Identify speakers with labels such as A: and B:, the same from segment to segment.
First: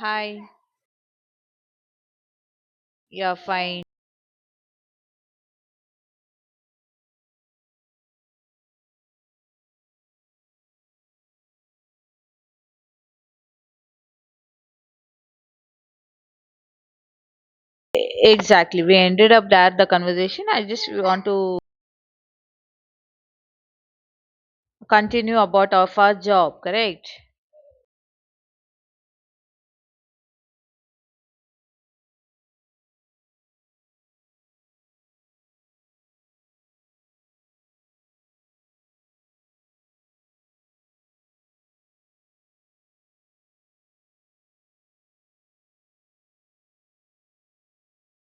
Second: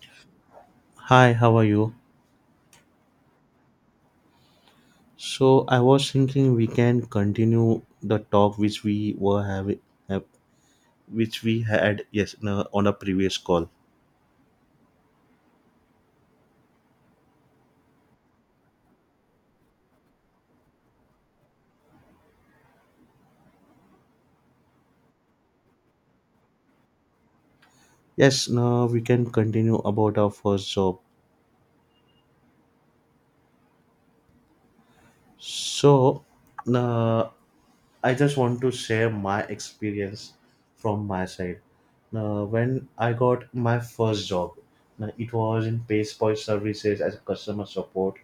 A: Hi,
B: Hi, how are you?
A: yeah, fine.
B: So I was thinking we can continue the talk which we were having, have, which we had, yes, no, on a previous call.
A: Exactly. We ended up that the conversation. I just want to continue about our first job, correct?
B: Yes, now we can continue about our first job. So now I just want to share my experience from my side. Now when I got my first job, now it was in Payspal Services as a customer support.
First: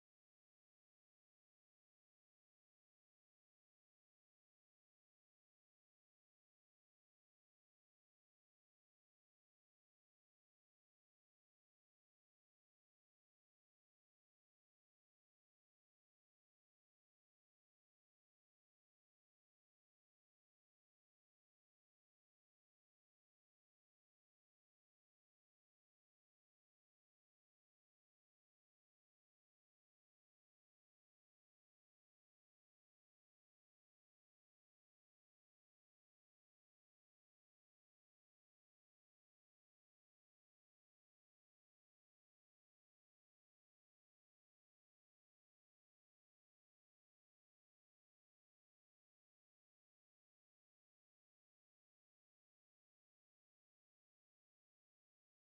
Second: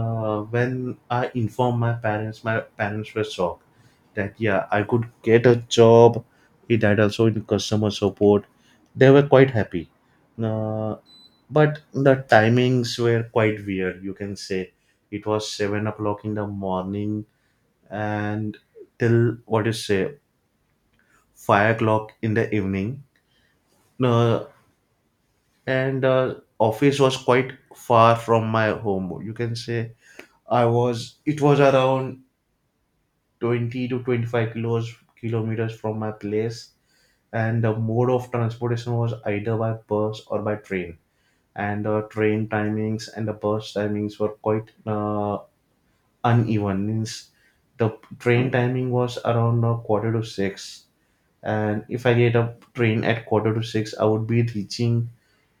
B: When I informed my parents were shocked that, yeah, I could get a job. It had also in customer support. They were quite happy. Uh, but the timings were quite weird. You can say it was 7 o'clock in the morning and till what you say 5 o'clock in the evening. Uh, and office was quite far from my home. You can say I was. It was around 20 to 25 kilos kilometers from my place, and the mode of transportation was either by bus or by train, and the train timings and the bus timings were quite uneven. Means the train timing was around quarter to six, and if I get a train at quarter to six, I would be reaching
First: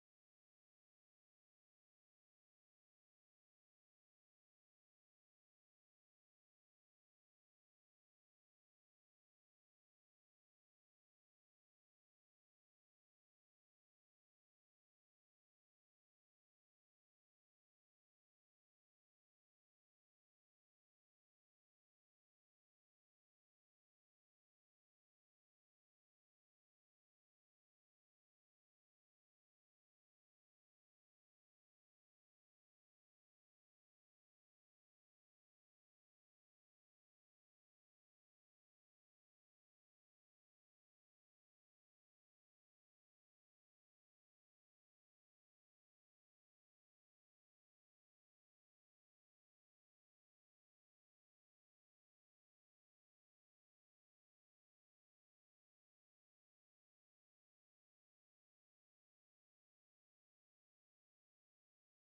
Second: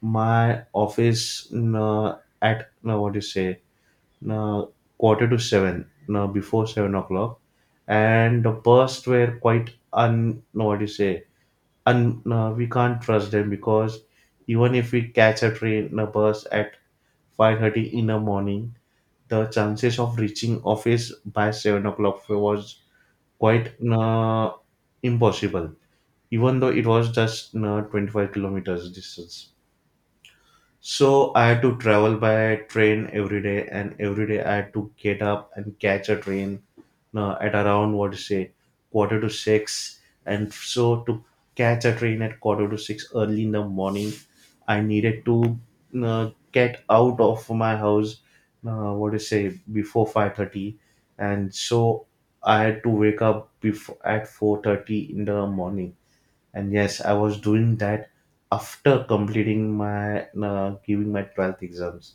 B: my office, mm, at what do you say, uh, quarter to seven, before 7 o'clock. And the bus were quite un. No, what do you say? Un. We can't trust them, because even if we catch a train, a bus at 5:30 in the morning, the chances of reaching office by 7 o'clock was quite impossible. Even though it was just 25 kilometers distance. So I had to travel by train every day, and every day I had to get up and catch a train at around what to say quarter to six. And so to catch a train at quarter to six early in the morning, I needed to get out of my house. What to say, before 5:30, and so I had to wake up before at 4:30 in the morning, and yes, I was doing that after completing my, giving my 12th exams.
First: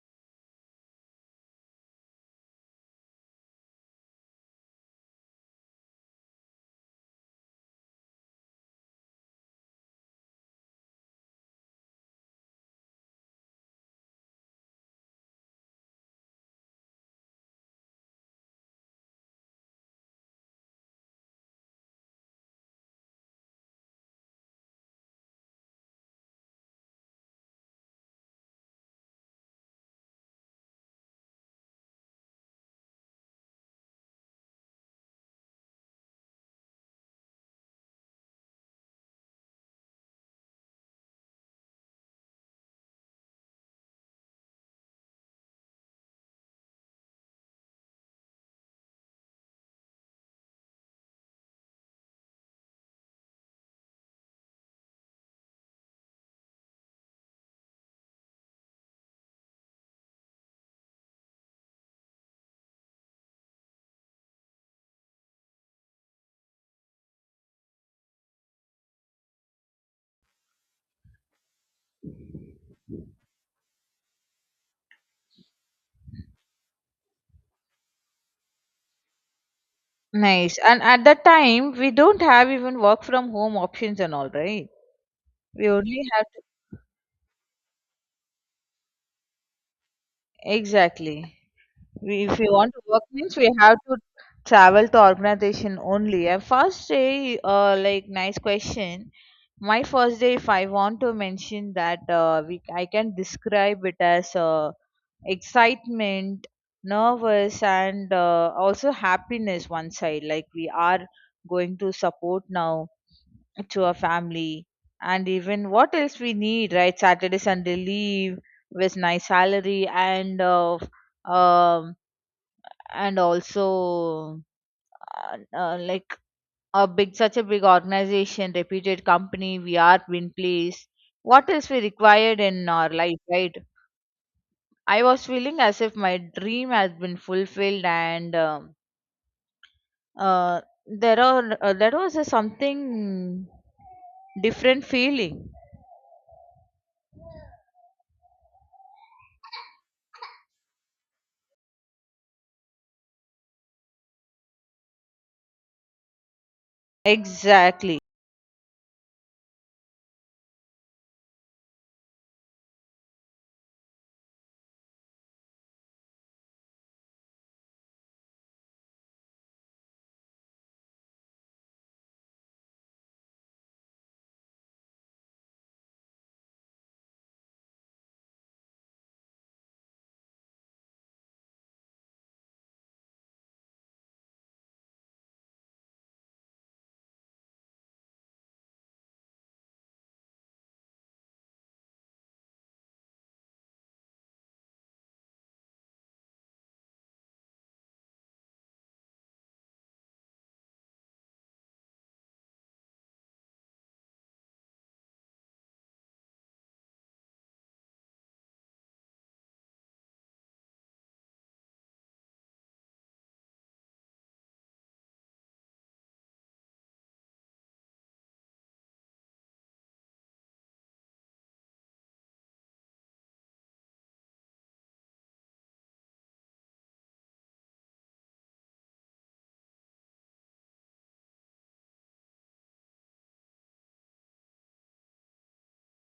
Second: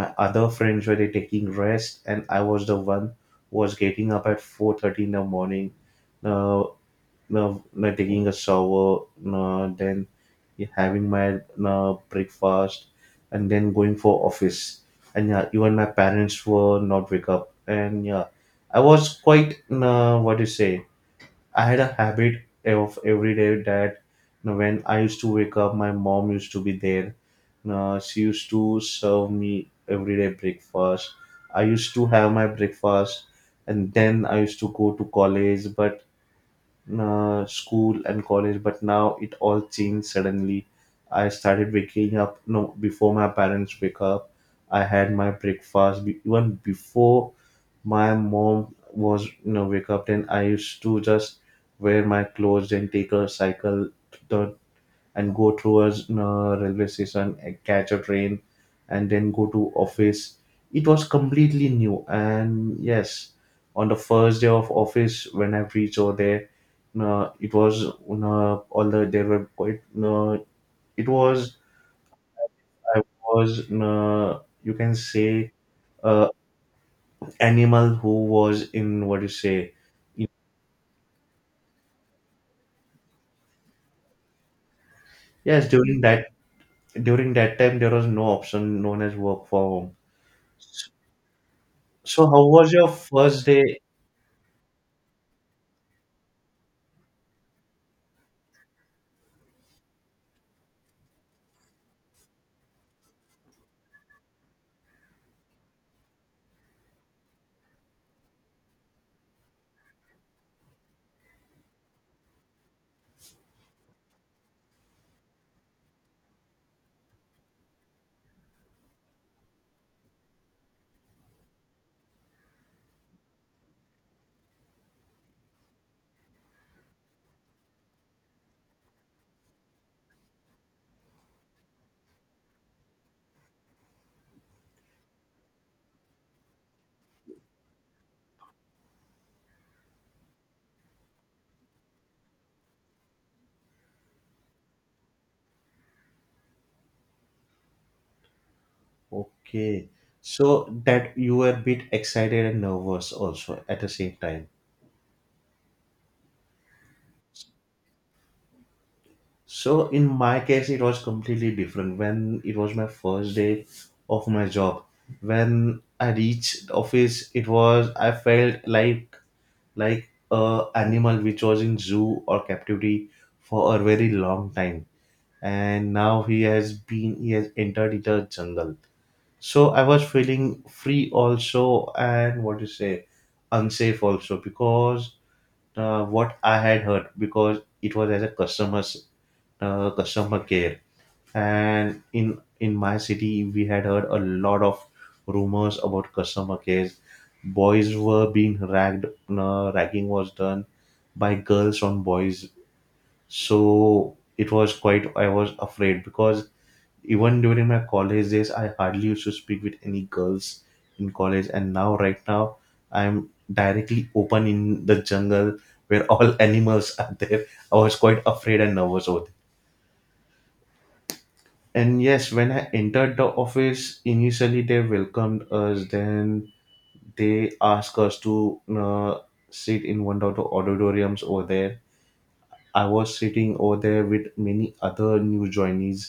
B: My other friends were, they taking rest, and I was the one who was getting up at 4:30 in the morning, uh, uh, taking a shower, then having my breakfast, and then going for office. And yeah, even my parents were not wake up, and yeah, I was quite what do you say. I had a habit of every day that, you know, when I used to wake up, my mom used to be there. She used to serve me everyday breakfast. I used to have my breakfast, and then I used to go to college, but school and college. But now it all changed suddenly. I started waking up, no, before my parents wake up. I had my breakfast, even before my mom was, you know, wake up. Then I used to just wear my clothes and take a cycle to the, and go through a, you know, railway station and catch a train, and then go to office. It was completely new. And yes, on the first day of office when I reached over there, you know, it was, you know, all the, they were quite, you know, it was, I was, you know, you can say uh, animal who was in what you say.
A: Nice. And at that time, we don't have even work from home options and all, right?
B: Yes,
A: We only have to,
B: during that time there was no option known as work from home. S-
A: exactly. We,
B: So
A: if
B: how
A: we
B: was
A: want to
B: your
A: work means
B: first
A: we have
B: day?
A: to travel to organization only. And first day, like nice question. My first day, if I want to mention that, we I can describe it as excitement, nervous, and also happiness, one side like we are going to support now to our family, and even what else we need, right? Saturday, Sunday leave with nice salary and um also, like a big, such a big organization, reputed company, we are in place. What else we required in our life, right? I was feeling as if my dream had been fulfilled, and uh, there was a something different feeling.
B: Okay. So that you were a bit excited and nervous also at the same time.
A: Exactly,
B: So in my case, it was completely different when it was my first day of my job. When I reached the office, it was, I felt like a animal which was in zoo or captivity for a very long time, and now he has been, he has entered into the jungle. So I was feeling free also, and what to say, unsafe also, because what I had heard, because it was as a customer care. And in my city, we had heard a lot of rumors about customer care. Boys were being ragged, ragging was done by girls on boys. So it was quite, I was afraid, because even during my college days, I hardly used to speak with any girls in college. And now, right now, I'm directly open in the jungle where all animals are there. I was quite afraid and nervous over there. And yes, when I entered the office, initially they welcomed us, then they asked us to sit in one of the auditoriums over there. I was sitting over there with many other new joinees.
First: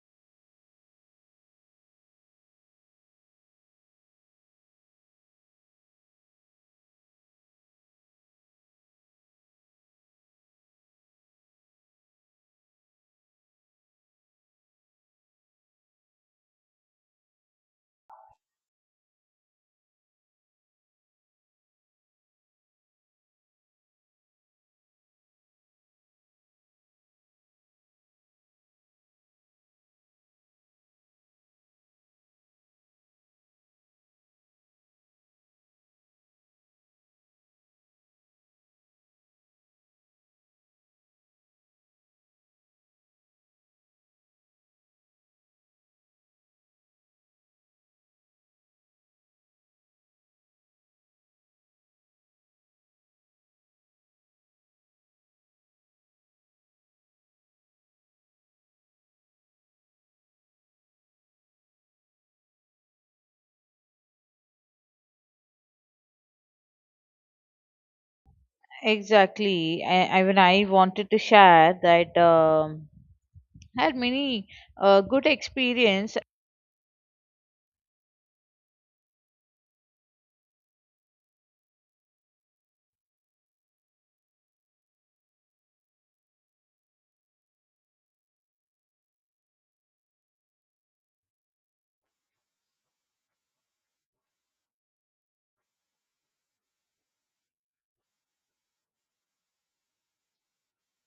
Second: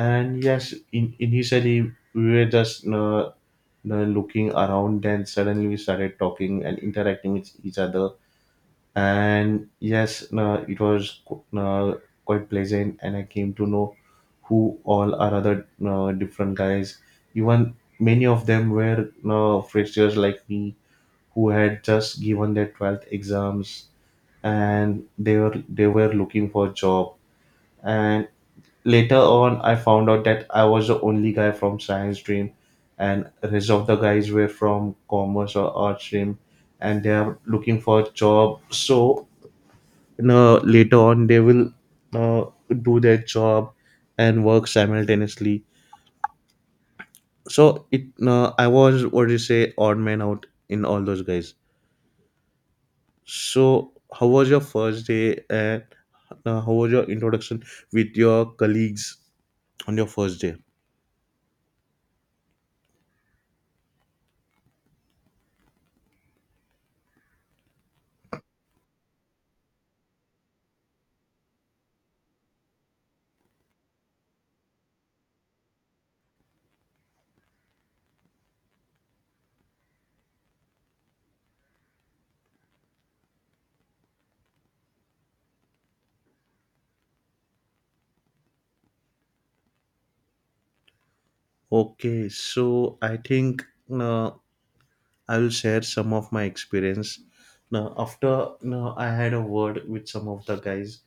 B: And yes, initially we were just looking around, then suddenly we started talking and interacting with each other. And yes, it was quite pleasant, and I came to know who all are other different guys. Even many of them were freshers like me who had just given their 12th exams, and they were looking for a job. And later on, I found out that I was the only guy from science stream, and rest of the guys were from commerce or art stream, and they are looking for a job. So no, later on, they will uh, do their job and work simultaneously. So I was, what do you say, odd man out in all those guys. So how was your first day, and how was your introduction with your colleagues on your first day?
A: exactly. I when I wanted to share that I had many good experience.
B: Okay, so I think uh, I will share some of my experience. Now, after, now I had a word with some of the guys,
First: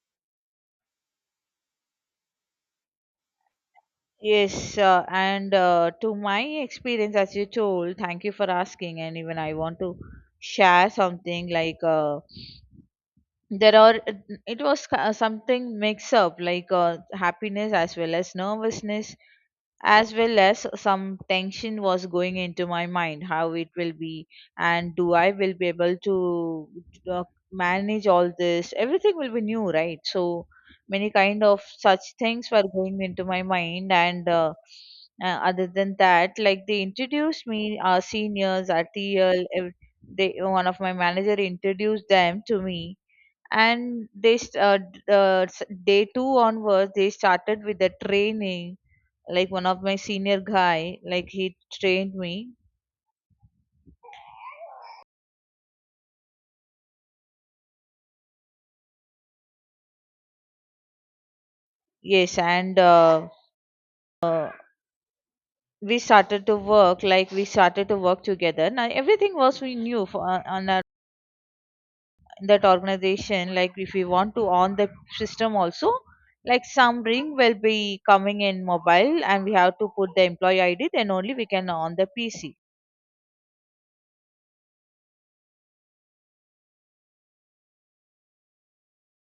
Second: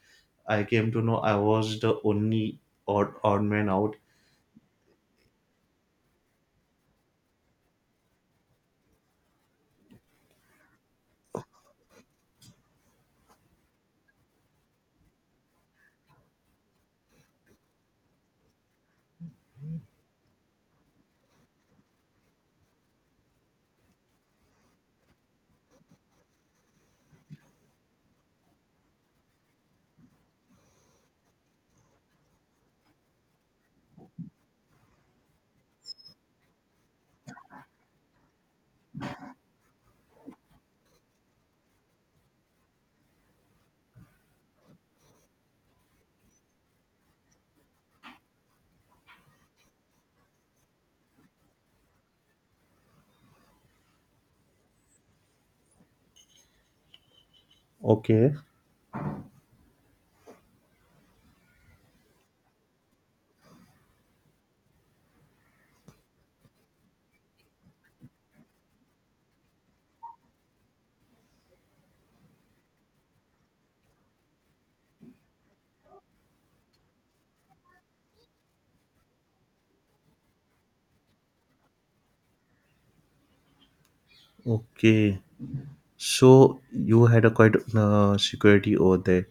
B: I came to know I was the only odd, odd man out.
A: Yes, and to my experience, as you told, thank you for asking. And even I want to share something like. There are it was something mix up like happiness as well as nervousness, as well as some tension was going into my mind how it will be, and do I will be able to uh, manage all this? Everything will be new, right? So many kind of such things were going into my mind, and other than that, like they introduced me our seniors, our TL they one of my manager introduced them to me, and they day two onwards they started with the training, like one of my senior guy, like he trained me.
B: Okay,
A: Yes, and uh, we started to work, like we started to work together. Now everything was we knew for, on our, that organization. Like if we want to on the system also, like some ring will be coming in mobile and we have to put the employee id, then only we can on the pc.
B: okay. So you had a quite security over there.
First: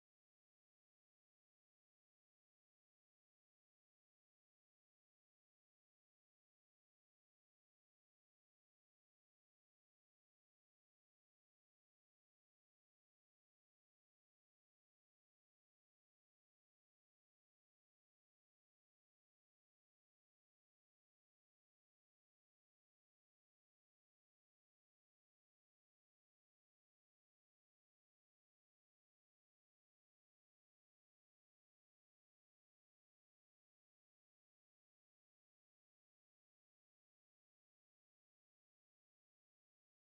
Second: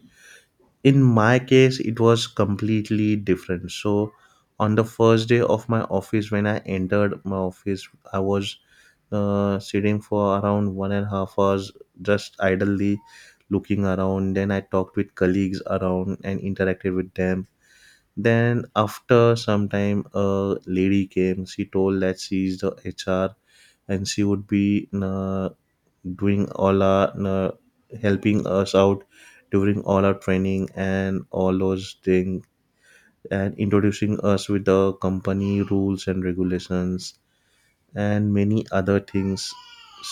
B: In my case, it was completely different. So on the first day of my office, when I entered my office, I was sitting for around one and a half hours just idly looking around. Then I talked with colleagues around and interacted with them. Then after some time, a lady came. She told that she is the HR, and she would be doing all our, helping us out during all our training and all those things, and introducing us with the company rules and regulations and many other things,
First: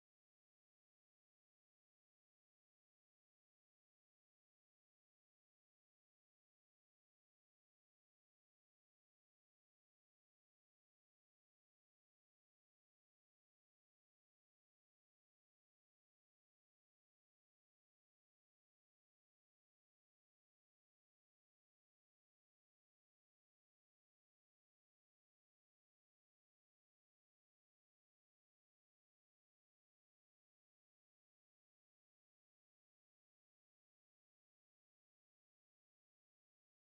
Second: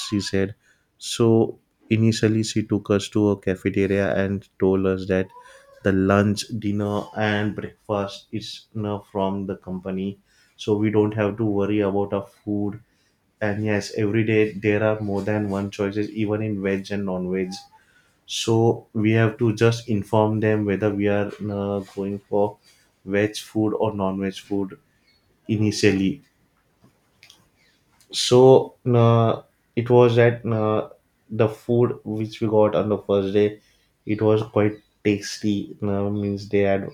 B: she said. So initially, she took us to a cafeteria and told us that the lunch, dinner, and breakfast is now from the company. So we don't have to worry about our food. And yes, every day there are more than one choices, even in veg and non veg. So we have to just inform them whether we are going for veg food or non veg food initially. So it was that, the food which we got on the first day, it was quite tasty. Means they had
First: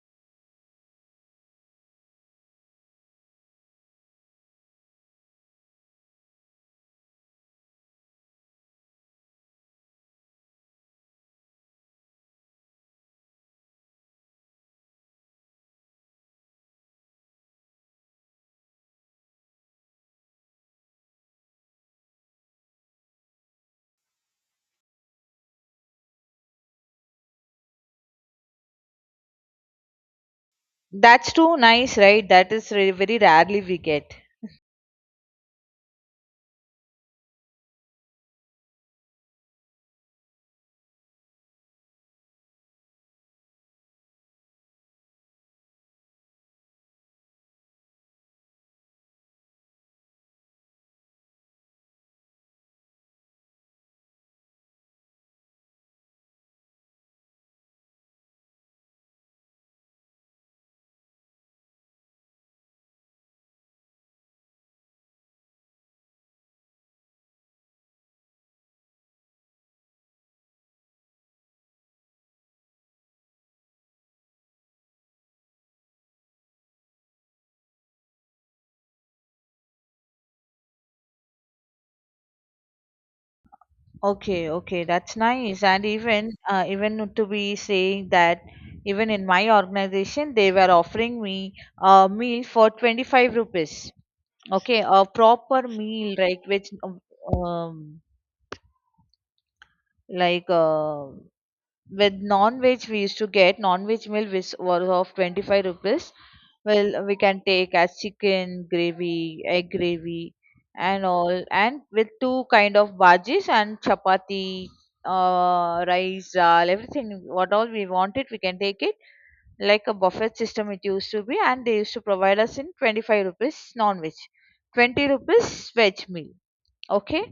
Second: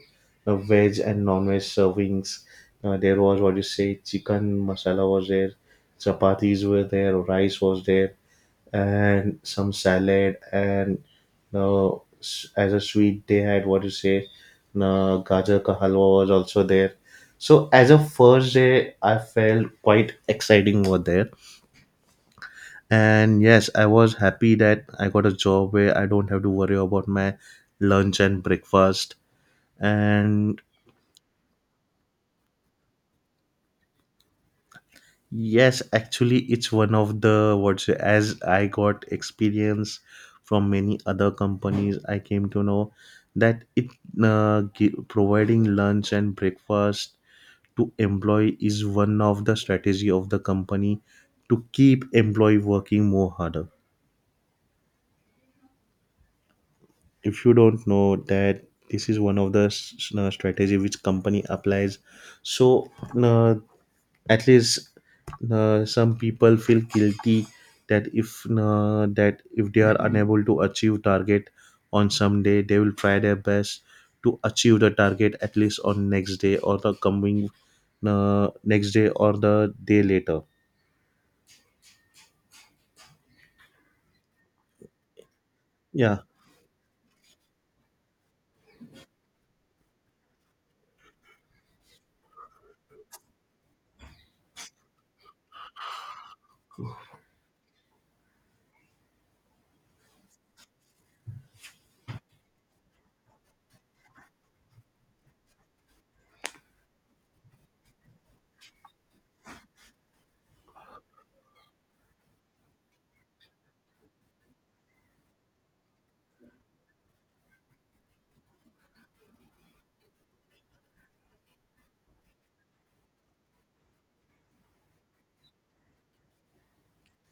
B: veg and non-veg servings. There was what you say, chicken masala was there, chapatis were there, rice was there, and some salad. And uh, as a sweet, they had what you say, gajar ka halwa was also there. So as a first day, I felt quite exciting over there, and yes, I was happy that I got a job where I don't have to worry about my lunch and breakfast. And
A: That's too nice, right? That is very rarely we get.
B: yes, actually, it's one of the what's, as I got experience from many other companies, I came to know that it, providing lunch and breakfast to employee is one of the strategy of the company to keep employee working more harder. If you don't know that, this is one of the strategy which company applies. So uh, at least, some people feel guilty that if, they are unable to achieve target on some day, they will try their best to achieve the target at least on next day or the coming, next day or the day later.
A: Okay, okay, that's nice. And
B: Yeah.
A: even, even to be saying that, even in my organization they were offering me a meal for 25 rupees. Okay, a proper meal, right? Which um, like With non-veg, we used to get non-veg meal which was of 25 rupees. Well, we can take as chicken gravy, egg gravy, and all, and with two kind of bhajis and chapati, rice, dal, everything. What all we wanted, we can take it. Like a buffet system it used to be, and they used to provide us in 25 rupees non-veg, 20 rupees veg meal. Okay.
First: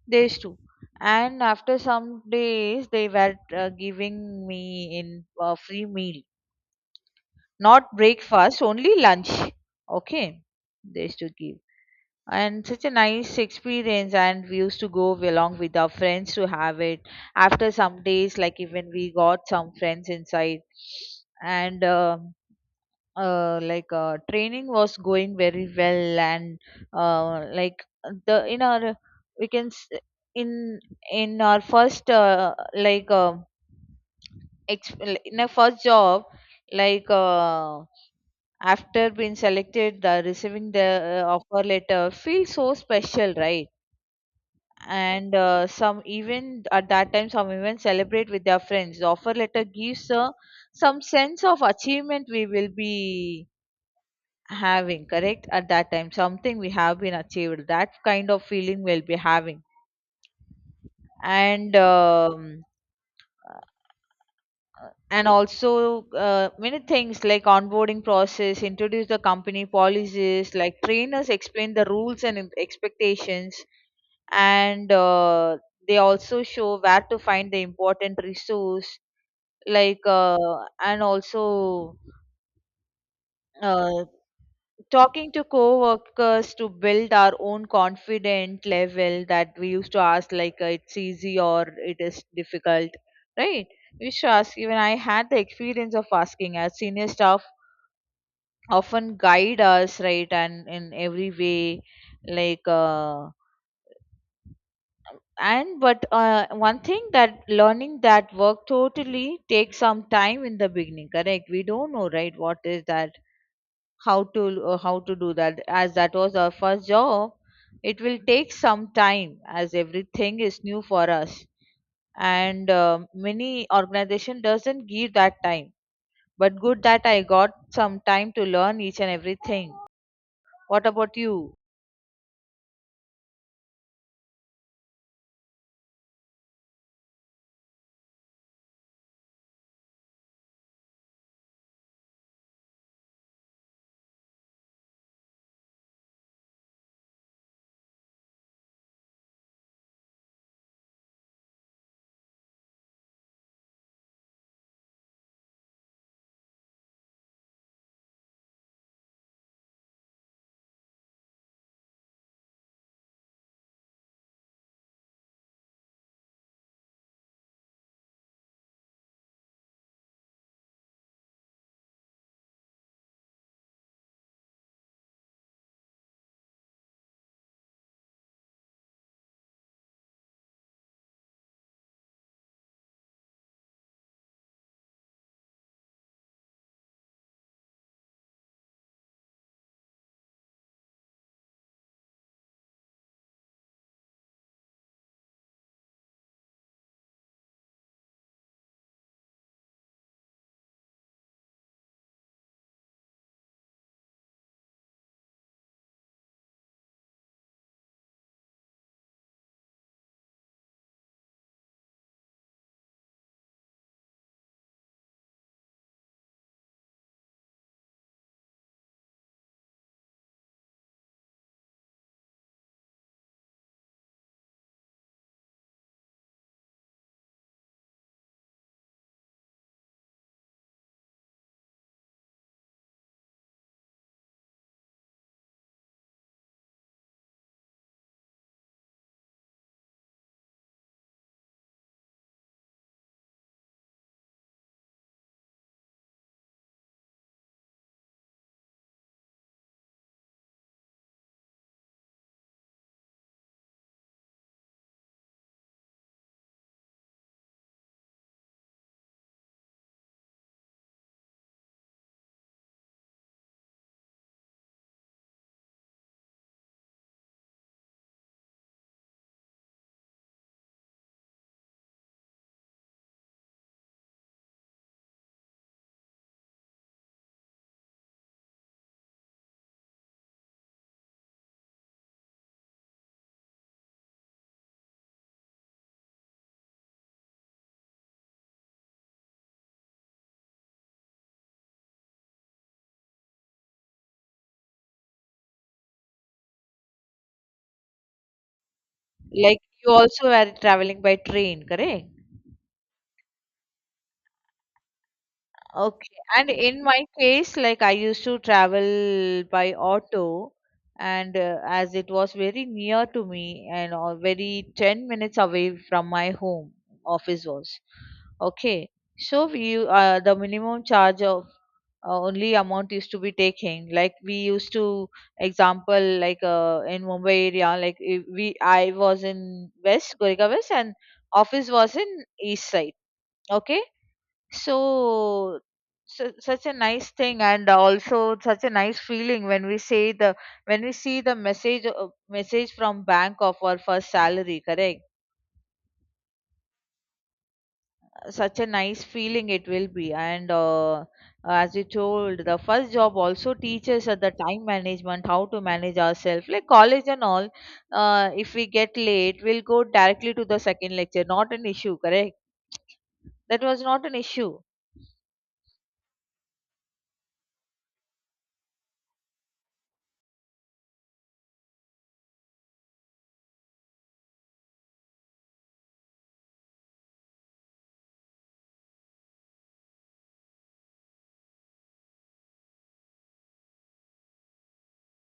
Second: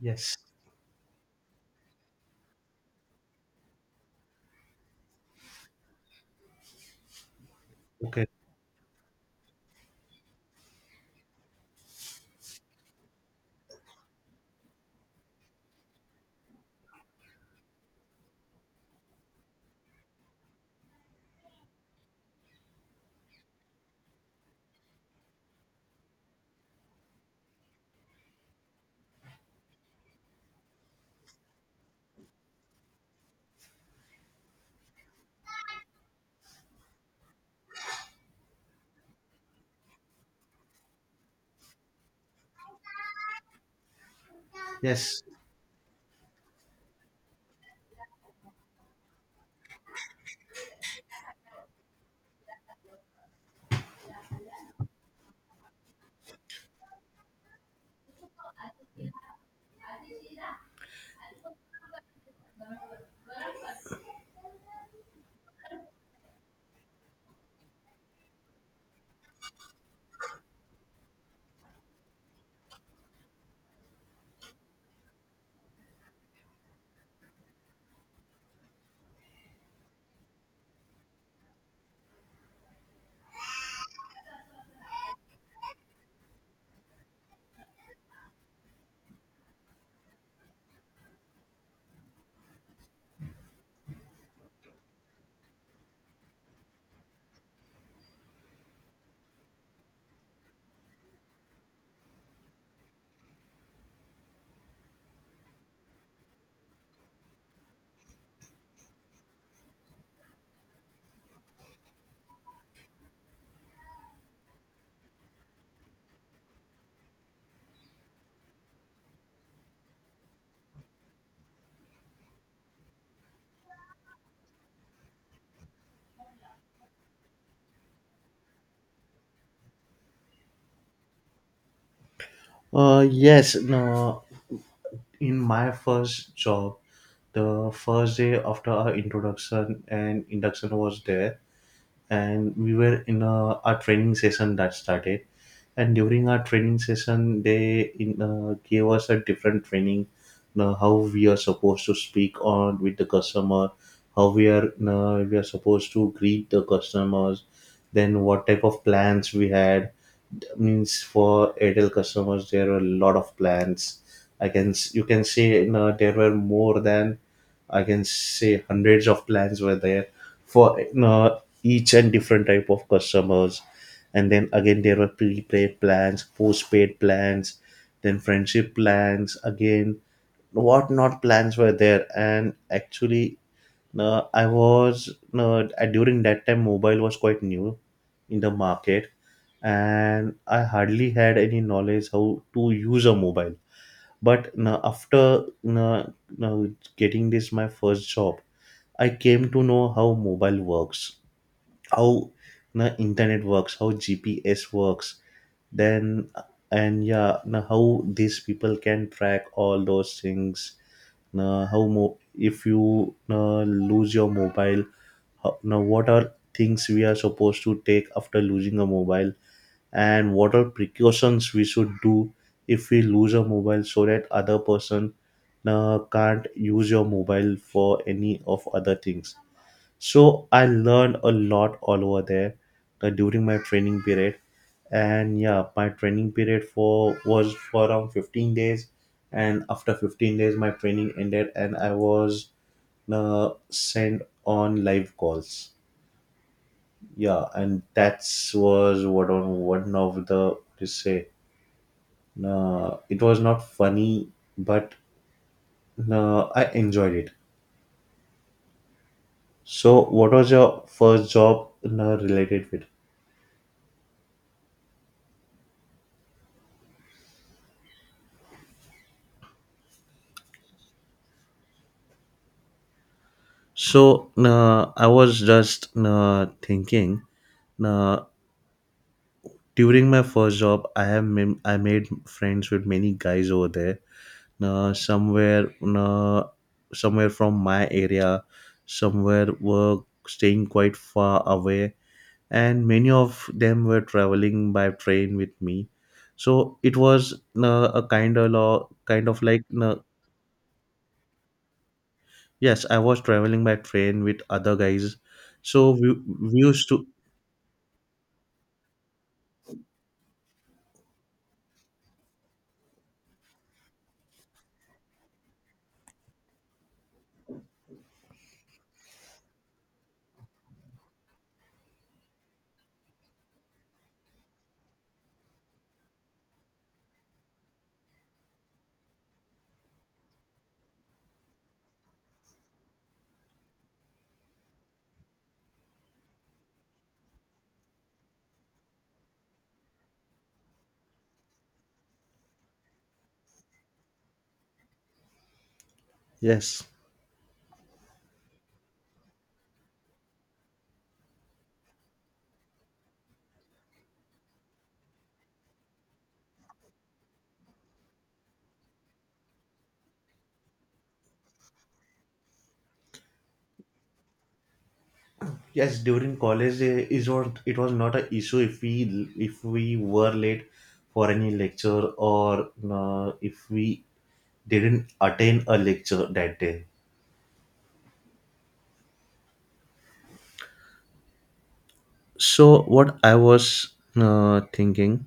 B: Yes.
A: Days too. And after some days, they were giving me in free meal, not
B: Okay.
A: breakfast, only lunch. Okay, they used to give, and such a nice experience. And we used to go along with our friends to have it. After some days, like even we got some friends inside, and like training was going very well, and like the in our we can s- in in our first, ex- in a first job, like after being selected, receiving the offer letter feels so special, right?
B: Yes.
A: And some, even at that time some even celebrate with their friends. The offer letter gives some sense of achievement we will be having, correct? At that time something we have been achieved, that kind of feeling we'll be having. And and also many things like onboarding process, introduce the company policies, like trainers explain the rules and expectations. And they also show where to find the important resource, like, and also uh, talking to co-workers to build our own confident level, that we used to ask, like it's easy or it is difficult, right? We used to ask. Even I had the experience of asking our senior staff. Often guide us, right, and in every way, like and but one thing, that learning that work totally takes some time in the beginning, correct? We don't know, right, what is that, how to how to do that, as that was our first job. It will take some time, as everything is new for us. And um, many organization doesn't give that time, but good that I got some time to learn each and everything. What about you?
B: Yes, no, in my first job, the first day after our introduction and induction was there, and we were in a training session that started. And during our training session, gave us a different training, you know, how we are supposed to speak on with the customer, how we are, you know, we are supposed to greet the customers, then what type of plans we had. Means for Airtel customers, there are a lot of plans. You can say, you know, there were more than, I can say, hundreds of plans were there for, you know, each and different type of customers. And then again, there were prepaid plans, postpaid plans, then friendship plans, again, what not plans were there. And actually, during that time, mobile was quite new in the market, and I hardly had any knowledge how to use a mobile. But now, after uh, getting this, my first job, I came to know how mobile works, how the internet works, how GPS works, then, and yeah, now how these people can track all those things. Now, how if you lose your mobile, how, now what are things we are supposed to take after losing a mobile, and what are precautions we should do if we lose a mobile so that other person can't use your mobile for any of other things. So I learned a lot all over there during my training period. And yeah, my training period for was for around 15 days. And after 15 days, my training ended and I was sent on live calls. Yeah, and that's was what on one of the what to say. It was not funny, but I enjoyed it. So, what was your first job related with? So I was just thinking, uh, during my first job, I have made, I made friends with many guys over there. Somewhere, somewhere from my area, somewhere were staying quite far away, and many of them were traveling by train with me. So it was a kind of law, kind of
A: Like
B: like,
A: you also were traveling by train, correct?
B: yes, I was traveling by train with other guys. So
A: Okay.
B: we
A: And in
B: used to.
A: my case, like I used to travel by auto, and as it was very near to me, and very 10 minutes away from my home, office was. Okay. So we, the minimum charge of only amount used to be taking, like we used to example, like in mumbai area, like if we I was in west, goregaon west, and office was in east side. Okay. So, such a nice thing. And also such a nice feeling when we say the, when we see the message, message from bank of our first salary, correct?
B: Yes.
A: Such a nice feeling it will be. And as you told, the first job also teaches us the time management, how to manage ourselves, like college and all. If we get late, we'll go directly to the second lecture, not an issue, correct? That was not an issue.
B: Yes, during college, it was, not an issue if we, if we were late for any lecture, or if we didn't attend a lecture that day. So what I was thinking,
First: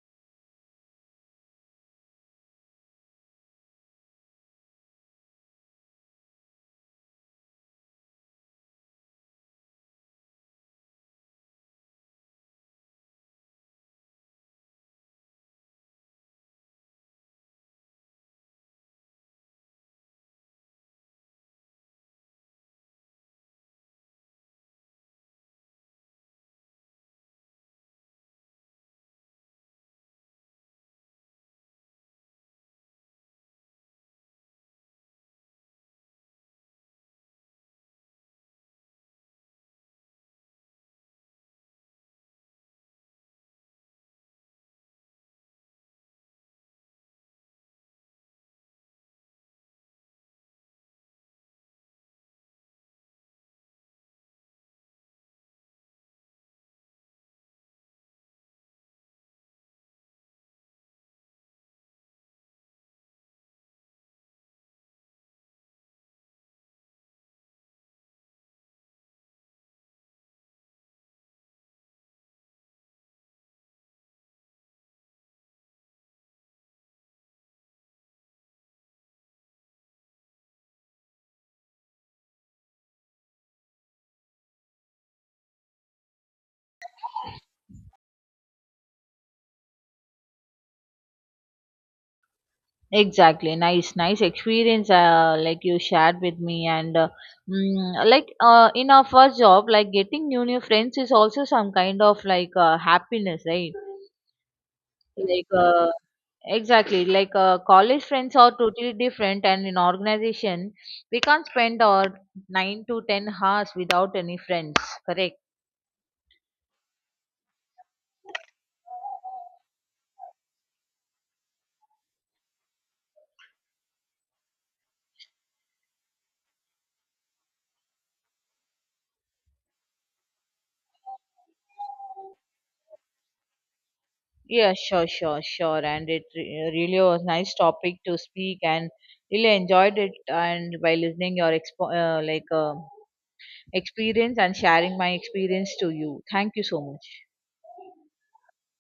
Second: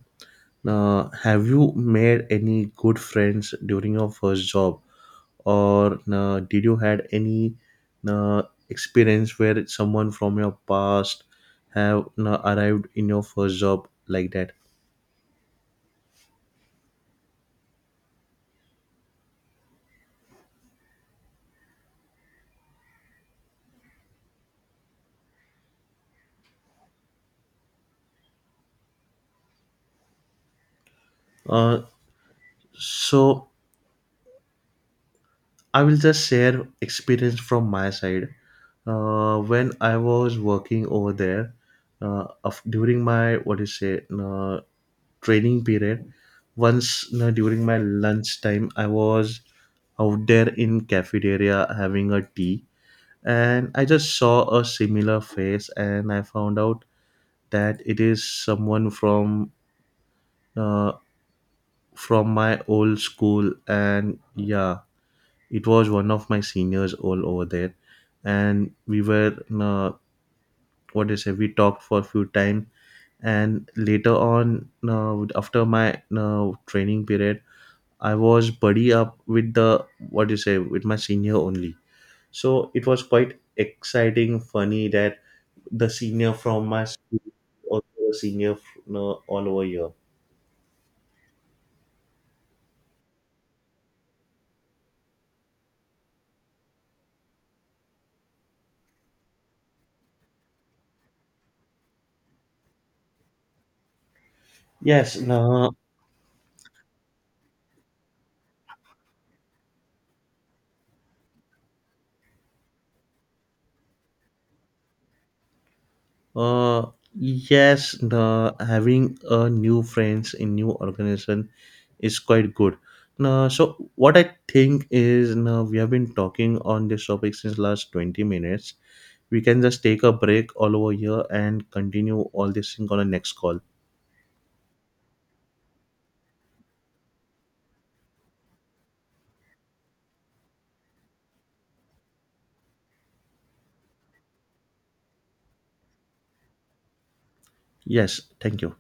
B: have you made any good friends during your first job, or did you had any uh, experience where someone from your past have arrived in your first job like that? Uh, So I will just share experience from my side. When I was working over there, during my, what do you say, training period, once you, during my lunch time, I was out there in cafeteria having a tea, and I just saw a similar face, and I found out that it is someone from, uh, from my old school, and yeah, it was one of my seniors all over there. And we were, uh, what do you say? We talked for a few time, and later on, after my training period, I was buddy up with the, what do you say, with my senior only. So it was quite exciting, funny that the senior from my school, also the senior all over here.
A: Exactly, nice, nice experience. Like you shared with me, and like in our first job, like getting new new friends is also some kind of like happiness, right?
B: Yes,
A: Like
B: no.
A: exactly, like college friends are totally different, and in organization, we can't spend our 9 to 10 hours without any friends. Correct.
B: Uh, yes, the, having new friends in new organization is quite good. Now, so what I think is, now we have been talking on this topic since last 20 minutes. We can just take a break all over here and continue all this thing on the next call.
A: Yeah, sure, sure, sure. And it really was nice topic to speak, and really enjoyed it. And by listening your experience and sharing my experience to you, thank you so much.
B: Yes, thank you.